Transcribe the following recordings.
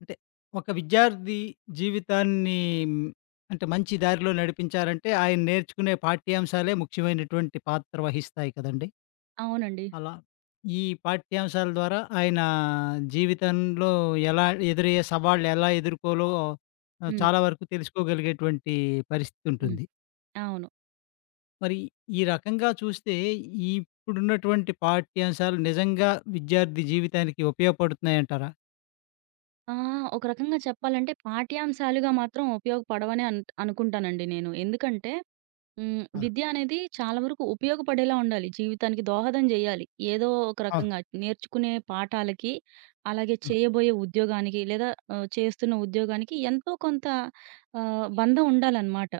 అంటే ఒక విద్యార్థి జీవితాన్ని హ్మ్, అంటే మంచి దారిలో నడిపించాలంటే, ఆయన నేర్చుకునే పాఠ్యాంశాలే ముఖ్యమైనటువంటి పాత్ర వహిస్తాయి కదండీ! అవునండి. అలా ఈ పాఠ్యాంశాల ద్వారా ఆయన జీవితంలో ఎలా ఎదురయ్యే సవాళ్ళు ఎలా ఎదుర్కోలో హ్మ్. చాలా వరకు తెలుసుకోగలిగేటువంటి పరిస్థితి హ్మ్. ఉంటుంది. అవును. మరి ఈ రకంగా చూస్తే ఈ ఇప్పుడున్నటువంటి పాఠ్యాంశాలు నిజంగా విద్యార్థి జీవితానికి ఉపయోగపడుతున్నాయంటారా? ఒక రకంగా చెప్పాలంటే పాఠ్యాంశాలుగా మాత్రం ఉపయోగపడవనే అనుకుంటానండి నేను. ఎందుకంటే అవును. విద్య అనేది చాలా వరకు ఉపయోగపడేలా ఉండాలి. జీవితానికి దోహదం జేయాలి. ఏదో ఒక అవును. రకంగా నేర్చుకునే పాఠాలకి, అలాగే హ్మ్. చేయబోయే ఉద్యోగానికి లేదా చేస్తున్న ఉద్యోగానికి ఎంతో కొంత బంధం ఉండాలనమాట.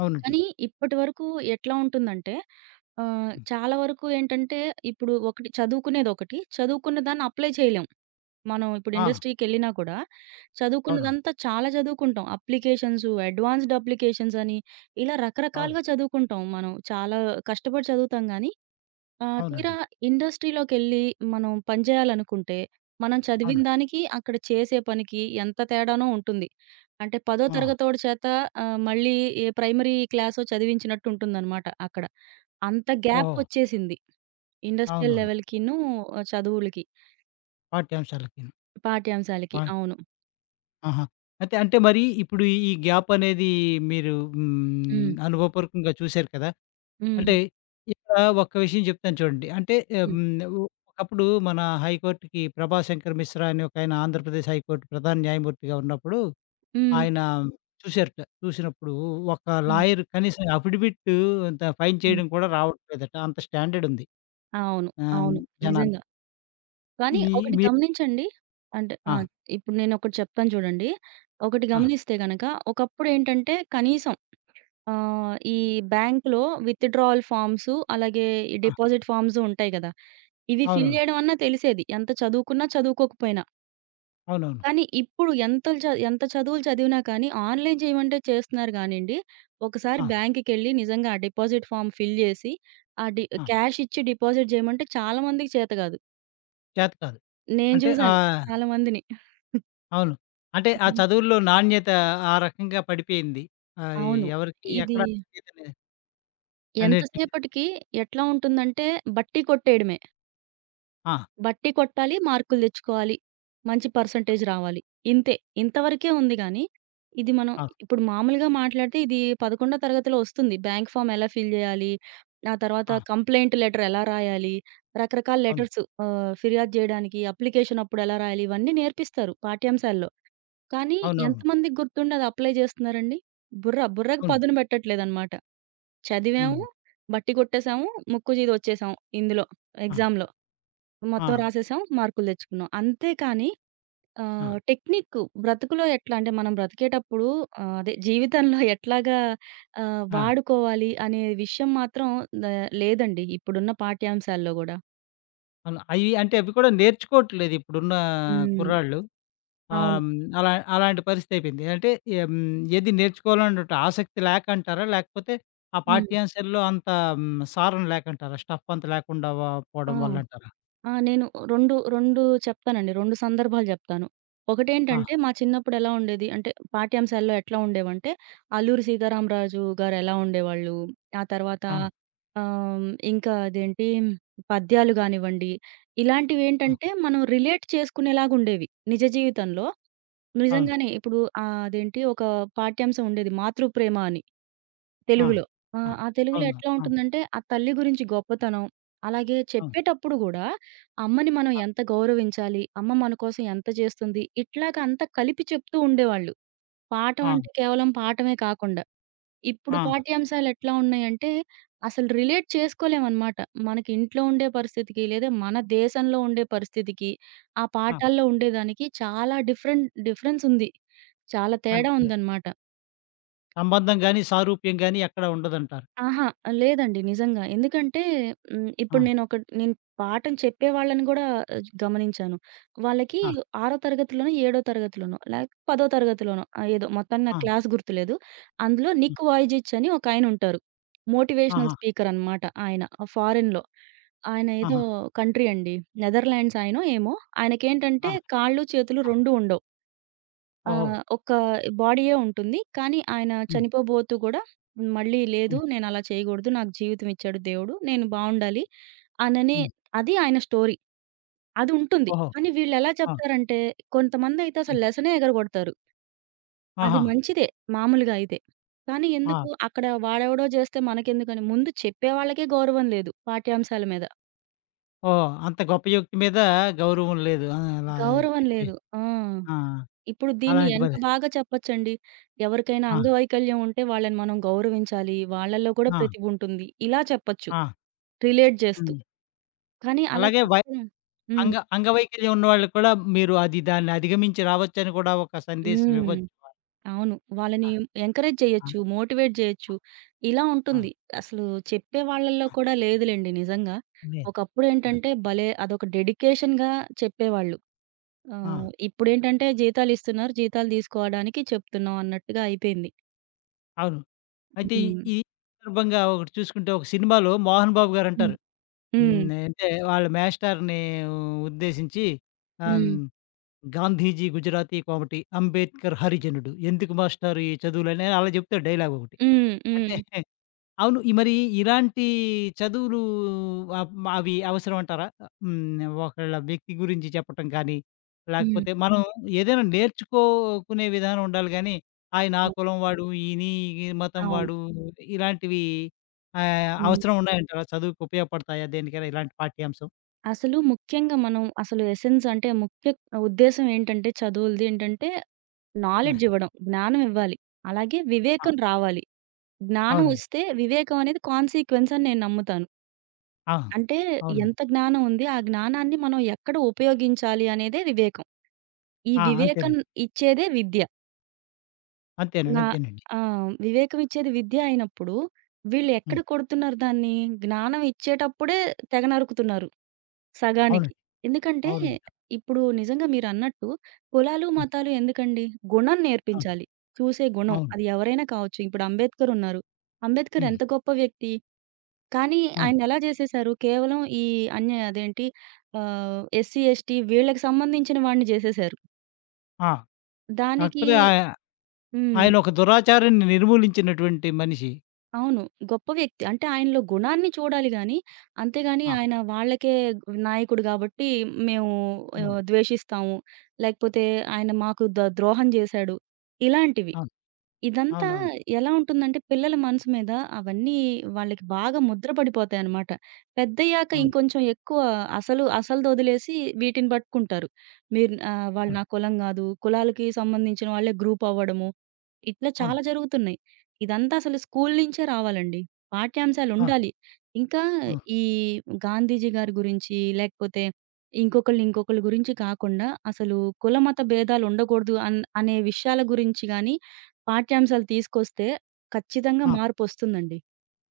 అవునండి. కానీ ఇప్పటి వరకు ఎట్లా ఉంటుందంటే హ్మ్. చాలా వరకు ఏంటంటే ఇప్పుడు ఒకటి చదువుకునేదొకటి, చదువుకున్న దాన్ని అప్లై చేయలేం. మనం ఇప్పుడు ఆ! ఇండస్ట్రీకెళ్ళినా కూడా అవును. చదువుకున్నదంతా చాలా చదువుకుంటాం. అప్లికేషన్సు, అడ్వాన్స్‌డ్ అప్లికేషన్స్ అని ఇలా అవును. రకరకాలుగా చదువుకుంటాం మనం. చాలా కష్టపడి చదువుతాం గానీ తీరా అవునండి. ఇండస్ట్రీలోకెళ్ళి మనం పని చేయాలనుకుంటే, మనం చదివిన అవును. దానికి, అక్కడ చేసే పనికి ఎంత తేడానో ఉంటుంది. అంటే పదో ఆ! తరగతోడి చేత మళ్ళీ ఏ ప్రైమరీ క్లాసో చదివించినట్టు ఉంటుందనమాట అక్కడ. అంత ఓహో! గ్యాపొచ్చేసింది. ఇండస్ట్రియల్ అవునవును. లెవెల్‌కిను చదువులకి, పాఠ్యాంశాలకిను. పాఠ్యాంశాలకి. పా అవును. ఆహా! అయితే అంటే మరి ఇప్పుడు ఈ గ్యాప్ అనేది మీరు హ్మ్, హ్మ్. అనుభవపూర్వకంగా చూసారు కదా! అంటే హ్మ్. ఇక్కడ ఒక్క విషయం చెప్తాను చూడండి. అంటే హ్మ్. హ్మ్, ఉ ఒకప్పుడు మన హైకోర్ట్‌కి ప్రభాశంకర్ మిశ్రా అనే ఒకాయన ఆంధ్రప్రదేశ్ హైకోర్ట్ ప్రధాన న్యాయమూర్తిగా ఉన్నప్పుడు హ్మ్. ఆయన చూసారట. చూసినప్పుడు ఒక హ్మ్. లాయర్ కనీసం అఫిడవిట్ అంత ఫైన్ హ్మ్. చేయడం కూడా రావట్లేదట. అంత స్టాండర్డ్ ఉంది. అవును. ఆహ్, అవును. జనాలు. నిజంగా. కానీ ఇది ఒకటి మీ గమనించండి. అంటే ఆ! ఆ! ఇప్పుడు నేనొకటి చెప్తాను చూడండి. ఒకటి ఆ! గమనిస్తే గనక ఒకప్పుడేంటంటే కనీసం ఈ బ్యాంక్‌లో విత్‌డ్రాయల్ ఫార్మ్స్ అలాగే ఈ ఆ! డిపాజిట్ ఫార్మ్స్ ఉంటాయి గదా! ఇవి ఫిల్ అవునవును. చేయడం అన్నా తెలిసేది. ఎంత చదువుకున్నా చదువుకోకపోయినా. అవునవును. కానీ ఇప్పుడు ఎంత చదువులు చదివినా కానీ, ఆన్‌లైన్ చేయమంటే చేస్తున్నారు గానండి, ఒకసారి ఆ! బ్యాంక్‌కెళ్ళి నిజంగా ఆ డిపాజిట్ ఫార్మ్ ఫిల్ చేసి, ఆ డి ఆ! క్యాష్ ఇచ్చి డిపాజిట్ చేయమంటే చాలా మందికి చేత కాదు. చేత కాదు. నేను అంటే చూసాను ఆహ్, చాలా మందిని. అవును. అంటే ఆ హ్మ్. చదువుల్లో నాణ్యత ఆ రకంగా పడిపోయింది. ఆహ్, అవును. ఎవరికీ ఇది ఎక్కడ నాణ్యత అనేట్లేదు. ఎంతసేపటికి ఎట్లా ఉంటుందంటే బట్టీ కొట్టేయడమే. ఆ! బట్టి కొట్టాలి, మార్కులు తెచ్చుకోవాలి. మంచి పర్సెంటేజ్ రావాలి. ఇంతే. ఇంతవరకే ఉంది గానీ, ఇది మనం అవును. ఇప్పుడు మామూలుగా మాట్లాడితే ఇది 11 తరగతిలో వస్తుంది. బ్యాంక్ ఫార్మ్ ఎలా ఫిల్ చేయాలి? ఆ తర్వాత ఆ! కంప్లెయింట్ లెటర్ ఎలా రాయాలి? రకరకాల అవును. లెటర్స్ ఫిర్యాదు చేయడానికి అప్లికేషన్ అప్పుడు ఎలా రాయాలి? ఇవన్నీ నేర్పిస్తారు పాఠ్యాంశాల్లో. కానీ అవునవును. ఎంతమందికి గుర్తుండి అది అప్లై చేస్తున్నారండి? బుర్రకు అవును. పదును పెట్టట్లేదనమాట. హ్మ్. చదివాము, బట్టి కొట్టేసాము, ముక్కు చీది వచ్చేసాం ఇందులో ఆ! ఎగ్జామ్‌లో. ఆ! మొత్తం రాసేసాం. మార్కులు తెచ్చుకున్నాం. అంతే కానీ ఆ! టెక్నిక్ బ్రతుకులో ఎట్లా అంటే మనం బ్రతికేటప్పుడు అదే జీవితంలో ఎట్లాగా ఆ! వాడుకోవాలి అనే విషయం మాత్రం ద లేదండి. ఇప్పుడున్న పాఠ్యాంశాల్లో గూడా. అవును. అంటే అవి కూడా నేర్చుకోవట్లేదు ఇప్పుడున్న హ్మ్. కుర్రాళ్ళు. ఆ! అవును. హ్మ్. అలా అలాంటి పరిస్థితి అయిపోయింది. అంటే హ్మ్. ఏది నేర్చుకోవాలన్నట్టు ఆసక్తి లేక అంటారా? లేకపోతే ఆ హ్మ్. పాఠ్యాంశాల్లో అంత సారం లేకంటారా? స్టఫ్ అంత లేకుండా ఆ! పోవడం వల్లంటారా? ఆ! నేను 2, 2 చెప్తానండి. 2 సందర్భాలు జెప్తాను. ఆ! ఒకటేంటంటే, మా చిన్నప్పుడు ఎలా ఉండేది అంటే, పాఠ్యాంశాల్లో ఎట్లా ఉండేవంటే, 'అల్లూరి సీతారామరాజు' గారు ఎలా ఉండేవాళ్ళు, ఆ తర్వాత ఆ! ఆహ్, ఇంకా అదేంటి పద్యాలు గానివ్వండి, ఆ! ఇలాంటివేంటంటే, మనం రిలేట్ చేసుకునేలాగుండేవి. నిజ జీవితంలో అవును. నిజంగానే ఇప్పుడు అదేంటి ఒక పాఠ్యాంశం ఉండేది 'మాతృప్రేమ' అని. ఆ! తెలుగులో. ఆ! ఆ! ఆ తెలుగులో అవును. ఎట్లా ఆ! ఉంటుందంటే, ఆ తల్లి గురించి గొప్పతనం, అలాగే అవును. చెప్పేటప్పుడు గూడా అమ్మని మనం ఆ! ఎంత గౌరవించాలి, అమ్మ మన కోసం ఎంత చేస్తుంది, ఇట్లాగ అంతా కలిపి చెప్తూ ఉండేవాళ్ళు. పాఠం ఆ! అంటే కేవలం పాఠమే కాకుండా. ఇప్పుడు ఆ! పాఠ్యాంశాలు ఎట్లా ఉన్నాయంటే, అసలు రిలేట్ చేసుకోలేమనమాట. మనకి ఇంట్లో ఉండే పరిస్థితికి, లేదా మన దేశంలో ఉండే పరిస్థితికి, ఆ ఆ! పాఠాల్లో ఉండేదానికి చాలా డిఫరెంట్ డిఫరెన్స్ ఉంది. చాలా తేడా అంటే ఉందనమాట. సంబంధం గాని, సారూప్యం గాని ఎక్కడ ఉండదంటారు. అహా! లేదండి. నిజంగా. ఎందుకంటే ఆ! ఇప్పుడు నేను పాఠం చెప్పేవాళ్ళని గూడా గమనించాను. వాళ్ళకి ఆ! ఆరో తరగతిలోనో, ఏడో తరగతిలోనో, లేకపోతే పదో తరగతిలోనో ఏదో మొత్తానికి నాకు ఆ! క్లాస్ గుర్తులేదు. అందులో హ్మ్. నిక్ వాయిజిచ్ అని ఒకాయనుంటారు. మోటివేషనల్ ఆహా! స్పీకర్ అనమాట ఆయన. ఫారెన్‌లో. ఆయన ఏదో ఆహా! కంట్రీ అండి. నెదర్‌లాండ్స్ ఆయనో ఏమో. ఆ! ఆయనకేంటంటే కాళ్ళు, చేతులు ఆ! 2 ఉండవు. ఆ! ఓహో! ఒక బాడీయే ఉంటుంది. కానీ ఆయన హ్మ్. చనిపోబోతూ గూడా మళ్ళీ లేదు హ్మ్. నేనలా చేయగూడదు. నాకు జీవితం ఇచ్చాడు దేవుడు. నేను బావుండాలి అననే హ్మ్. అది ఆయన స్టోరీ. అది ఉంటుంది. ఓహో! కానీ వీళ్ళెలా ఆ! చెప్తారంటే కొంతమందయితే హ్మ్. అసలు లెసనే ఎగరగొడతారు. అది ఆహా! మంచిదే మామూలుగా అయితే. కానీ ఎందుకు ఆ! అక్కడ వాడెవడో జేస్తే మనకెందుకని ముందు చెప్పే వాళ్ళకే గౌరవం లేదు పాఠ్యాంశాల మీద. ఓహ్! అంత గొప్ప యుక్తి మీద గౌరవం లేదు. ఆ! అలా గౌరవం చెప్పి లేదు. ఆ! ఆ! ఇప్పుడు దీన్ని అలాంటి ఎంత పరి బాగా చెప్పొచ్చండి. ఎవరికైనా ఆ! అంగవైకల్యం ఉంటే వాళ్ళని మనం గౌరవించాలి. వాళ్ళలో కూడా ఆ! ప్రతిభ ఉంటుంది. ఇలా చెప్పొచ్చు. ఆ! రిలేట్ చేస్తూ. హ్మ్. కానీ అలా అలాగే చెప్పడం హ్మ్. అంగవైకల్యం ఉన్నవాళ్ళు కూడా మీరు అది దాన్ని అధిగమించి రావచ్చని కూడా ఒక సందేశం హ్మ్. ఇవ్వచ్చు. అవును. వాళ్ళని ఆ! ఎంకరేజ్ ఆ! చేయొచ్చు. మోటివేట్ చేయొచ్చు. ఇలా ఆ! ఉంటుంది. అసలు చెప్పే వాళ్ళలో ఆ! కూడా లేదులెండి నిజంగా. లే ఆ! ఒకప్పుడేంటంటే భలే! అదొక డెడికేషన్‌గా చెప్పేవాళ్ళు. ఆ! ఇప్పుడేంటంటే జీతాలు ఇస్తున్నారు. జీతాలు తీసుకోవడానికి చెప్తున్నాం అన్నట్టుగా అయిపోయింది. అవును. అయితే హ్మ్. ఈ సందర్భంగా ఒకటి చూసుకుంటే ఒక సినిమాలో 'మోహన్ బాబు' హ్మ్. గారంటారు. హ్మ్. హ్మ్. అంటే వాళ్ళ మేస్టార్‌ని ఉద్దేశించి ఆహ్, హ్మ్. హ్మ్. గాంధీజీ గుజరాతీ కోమటి, అంబేద్కర్ హరిజనుడు. ఎందుకు మాస్టారు ఈ చదువులని అలా చెప్తాడు డైలాగ్ ఒకటి. హ్మ్. అంటే హ్మ్. అవును. ఈ మరి ఇలాంటి చదువులు అప్ అవి అవసరం అంటారా? హ్మ్. ఒకళ్ళ వ్యక్తి గురించి చెప్పటం కానీ, హ్మ్. లేకపోతే మనం ఏదైనా నేర్చుకోకునే విధానం ఉండాలి గానీ, ఆయన ఆ అవును. కులం వాడు, ఈయన ఈ మతం అవును. వాడు ఇలాంటివి ఆహ్, హ్మ్. అవసరం ఉన్నాయంటారా? చదువుకు ఉపయోగపడతాయా దేనికైనా ఇలాంటి పాఠ్యాంశం? అసలు ముఖ్యంగా మనం అసలు ఎసెన్స్ అంటే ముఖ్య ఉద్దేశ్యం ఏంటంటే చదువులది ఏంటంటే ఆ! నాలెడ్జ్ ఇవ్వడం. జ్ఞానం ఇవ్వాలి. అలాగే ఆ! వివేకం రావాలి. జ్ఞానం అవునండి. వస్తే వివేకం అనేది కాన్సీక్వెన్స్ అని నేను నమ్ముతాను. ఆ! అంటే అవునండి. ఎంత జ్ఞానం ఉంది ఆ జ్ఞానాన్ని మనం ఎక్కడ ఉపయోగించాలి అనేదే వివేకం. ఈ ఆ! వివేకం అంతేనండి. ఇచ్చేదే విద్య. అంతేనండి. నా అంతేనండి. ఆ! వివేకం ఇచ్చేది విద్య అయినప్పుడు వీళ్ళు ఎక్కడ హ్మ్. కొడుతున్నారు దాన్ని? జ్ఞానం ఇచ్చేటప్పుడే తెగ నరుకుతున్నారు. సగానికి. అవునండి. ఎందుకంటే, అవునండి. ఇప్పుడు నిజంగా మీరన్నట్టు కులాలు, హ్మ్. మతాలు ఎందుకండి? గుణం ఆ! నేర్పించాలి. చూసే గుణం. అవును. అది ఎవరైనా కావచ్చు. ఇప్పుడు అంబేద్కర్ ఉన్నారు. అంబేద్కర్ హ్మ్. ఎంత గొప్ప వ్యక్తి. కానీ అవును. ఆయన్నెలా జేసేశారు? కేవలం ఈ అదేంటి ఎస్సీ, ఎస్టీ వీళ్ళకి సంబంధించిన వాడిని జేసేశారు. ఆ! దానికి కాకపోతే హ్మ్. ఆయన ఒక దురాచారాన్ని నిర్మూలించినటువంటి మనిషి. అవును. గొప్ప వ్యక్తి. అంటే ఆయనలో గుణాన్ని చూడాలి గానీ, అంతేగాని ఆ! ఆయన వాళ్ళకే నాయకుడు గాబట్టి మేము హ్మ్. ద్వేషిస్తాము. లేకపోతే ఆయన మాకు ద్రోహం జేశాడు. ఇలాంటివి. అవును. ఇదంతా అవునవును. ఎలా ఉంటుందంటే, పిల్లల మనసు మీద అవన్నీ వాళ్ళకి బాగా ముద్ర పడిపోతాయనమాట. పెద్దయ్యాక అవును. ఇంకొంచెం ఎక్కువ అసలు అసలదొదిలేసి వీటిని పట్టుకుంటారు. మీరు వాళ్ళు అవును. నా కులం గాదు, కులాలకి సంబంధించిన వాళ్ళే గ్రూపవ్వడము, ఇట్లా అవును. చాలా జరుగుతున్నాయి. ఇదంతా అసలు స్కూలు నుంచే రావాలండి. ఆ! పాఠ్యాంశాలుండాలి. ఇంకా అవును. ఈ గాంధీజీ గారి గురించి, లేకపోతే ఇంకొకళ్ళు ఇంకొకళ్ళ గురించి కాకుండా, అసలు కుల, మత భేదాలుండకూడదు అనే విషయాల గురించి గాని, పాఠ్యాంశాలు తీసుకొస్తే ఖచ్చితంగా అవును ఆ! మార్పొస్తుందండి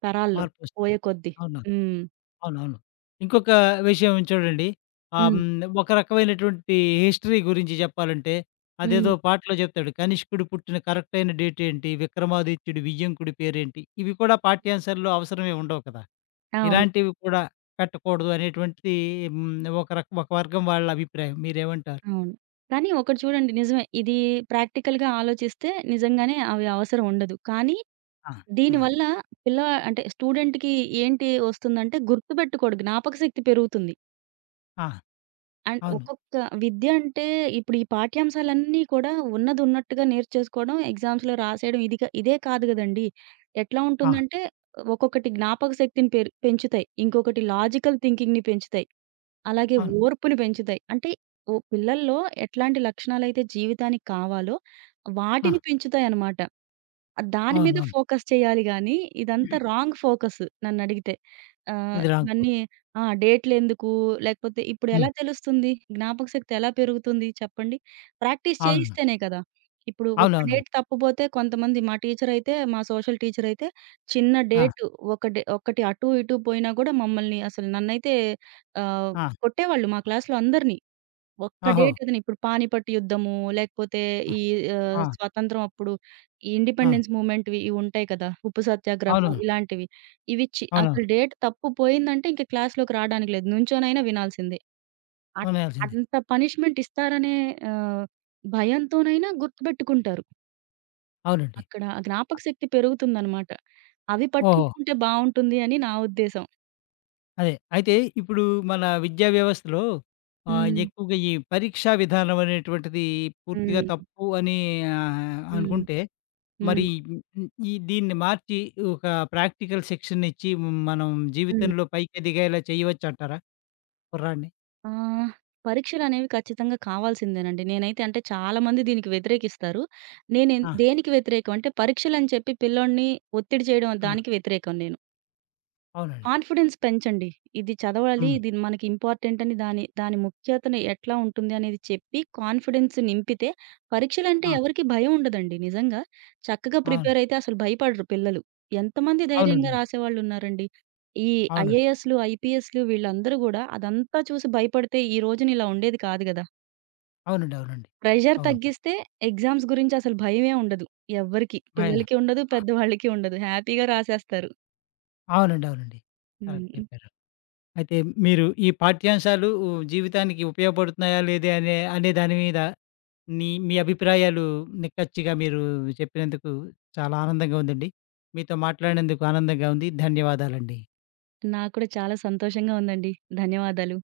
తరాల్లో మార్పొస్తుంది. పోయే కొద్దీ. అవునవును. హ్మ్. అవునవును. ఇంకొక విషయం చూడండి. ఆహ్, హ్మ్. హ్మ్. ఒక రకమైనటువంటి హిస్టరీ గురించి చెప్పాలంటే అదేదో హ్మ్. పాటలో చెప్తాడు. 'కనిష్కుడు పుట్టిన కరెక్ట్ అయిన డేట్ ఏంటి? విక్రమాదిత్యుడి వియ్యంకుడి పేరేంటి?' ఇవి కూడా పాఠ్యాంశాల్లో అవసరమే ఉండవు కదా! అవును. ఇలాంటివి కూడా పెట్టకూడదు అనేటువంటిది హ్మ్. ఒక వర్గం వాళ్ళ అభిప్రాయం. మీరేమంటారు? అవును. కానీ ఒకటి చూడండి నిజమే. ఇది ప్రాక్టికల్‌గా ఆలోచిస్తే నిజంగానే అవి అవసరం ఉండదు. కానీ ఆ! ఆ! దీనివల్ల పిల్ల అంటే స్టూడెంట్‌కి ఏంటి వస్తుందంటే గుర్తుపెట్టుకోడు. జ్ఞాపకశక్తి పెరుగుతుంది. ఆ! అండ్ అవును. ఒక్కొక్క విద్య అంటే ఇప్పుడు ఈ పాఠ్యాంశాలన్నీ కూడా ఉన్నదున్నట్టుగా నేర్చేసుకోవడం, ఎగ్జామ్స్‌లో రాసేయడం ఇది క ఇదే కాదు గదండీ! ఎట్లా ఆ! ఉంటుందంటే ఒక్కొక్కటి జ్ఞాపక శక్తిని పెంచుతాయి. ఇంకొకటి లాజికల్ థింకింగ్‌ని పెంచుతాయి. అలాగే అవును. ఓర్పుని పెంచుతాయి. అంటే ఓ పిల్లల్లో ఎట్లాంటి లక్షణాలైతే జీవితానికి కావాలో ఆ! వాటిని పెంచుతాయన్నమాట. దాని మీద అవునవును. ఫోకస్ చేయాలి గానీ, ఇదంతా రాంగ్ ఫోకస్ నన్నడిగితే. ఇది రాంగ్ ఇవన్నీ ఆ! డేట్‌లెందుకు? లేకపోతే ఇప్పుడెలా హ్మ్. తెలుస్తుంది? జ్ఞాపక శక్తి ఎలా పెరుగుతుంది చెప్పండి? ప్రాక్టీస్ అవును. చేయిస్తేనే కదా! ఇప్పుడు ఒక్క అవునవునవును. డేట్ తప్పిపోతే కొంతమంది మా టీచరయితే మా సోషల్ టీచరయితే చిన్న ఆ! డేట్ ఒక డే ఒకటి అటు ఇటు పోయినా గూడా మమ్మల్ని అసలు నన్నైతే ఆహ్, ఆ! కొట్టేవాళ్ళు మా క్లాస్‌లో అందరిని. ఒక్క ఓహో! డేట్ ఏదైనా ఇప్పుడు పానిపట్ యుద్ధము, లేకపోతే ఆ! ఈ ఆ! స్వతంత్రం అప్పుడు ఈ ఆ! ఇండిపెండెన్స్ మూవ్‌మెంట్‌వి ఇవి ఉంటాయి కదా! ఉప్పు సత్యాగ్రహం అవునవును. ఇలాంటివి. ఇవి చి అసలు అవునవును. డేట్ తప్పు పోయిందంటే ఇంక క్లాస్‌లోకి రాడానికి లేదు. నుంచోనైనా వినాల్సిందే. అట్ కొనేయాల్సిందే. అంత పనిష్మెంట్ ఇస్తారనే ఆహ్, భయంతోనైనా గుర్తుపెట్టుకుంటారు. అవునండి. అక్కడ ఆ జ్ఞాపక శక్తి పెరుగుతుందనమాట. అవి ఓహో! పట్టించుకుంటే బావుంటుంది అని నా ఉద్దేశం. అదే. అయితే ఇప్పుడు మన విద్యా వ్యవస్థలో ఆహ్, హ్మ్. ఎక్కువగా ఈ పరీక్షా విధానం అనేటువంటిది పూర్తిగా హ్మ్. తప్పు అని ఆహ్, హ్మ్. అనుకుంటే, హ్మ్. మరి హ్మ్, ఈ దీన్ని మార్చి ఒక ప్రాక్టికల్ శిక్షణ ఇచ్చి మనం హ్మ్. జీవితంలో పైకి ఎదిగేలా చేయవచ్చంటారా కుర్రాడిని? ఆ! పరీక్షలనేవి ఖచ్చితంగా కావాల్సిందేనండి. నేనైతే అంటే చాలా మంది దీనికి వ్యతిరేకిస్తారు. నేనేన్ ఆ! దేనికి వ్యతిరేకం అంటే పరీక్షలని చెప్పి పిల్లోడిని ఒత్తిడి చేయడం ఆ! దానికి వ్యతిరేకం నేను. అవునండి. కాన్ఫిడెన్స్ పెంచండి. ఇది చదవాలి, హ్మ్. ఇది మనకి ఇంపార్టెంట్ అని దాని దాని ముఖ్యతను ఎట్లా ఉంటుంది అనేది చెప్పి కాన్ఫిడెన్స్ నింపితే పరీక్షలంటే ఆ! ఎవరికీ భయం ఉండదండి నిజంగా. చక్కగా అవును. ప్రిపేర్ అయితే అసలు భయపడరు పిల్లలు. ఎంతమంది ధైర్యంగా అవునండి. రాసేవాళ్ళున్నారండి. ఈ అవును. ఐఏఎస్‌లు, ఐపీఎస్‌లు వీళ్ళందరూ గూడా అదంతా చూసి భయపడితే ఈ రోజున ఇలా ఉండేది కాదు గదా! అవునండి. అవునండి. అవునండి. ప్రెషర్ అవును. తగ్గిస్తే ఎగ్జామ్స్ గురించి అసలు భయమే ఉండదు ఎవ్వరికీ. భయం. పిల్లలకి ఉండదు, ఆ! పెద్దవాళ్ళకి ఉండదు. హ్యాపీగా రాసేస్తారు. అవునండి. అవునండి. కరెక్ట్ హ్మ్. చెప్పారు. అయితే మీరు ఈ పాఠ్యాంశాలు జీవితానికి ఉపయోగపడుతున్నాయా లేదే అనే అనే దాని మీద మీ అభిప్రాయాలు నిక్కచ్చిగా మీరు చెప్పినందుకు చాలా ఆనందంగా ఉందండి. మీతో మాట్లాడినందుకు ఆనందంగా ఉంది. ధన్యవాదాలండి. నాకు కూడా చాలా సంతోషంగా ఉందండి. ధన్యవాదాలు.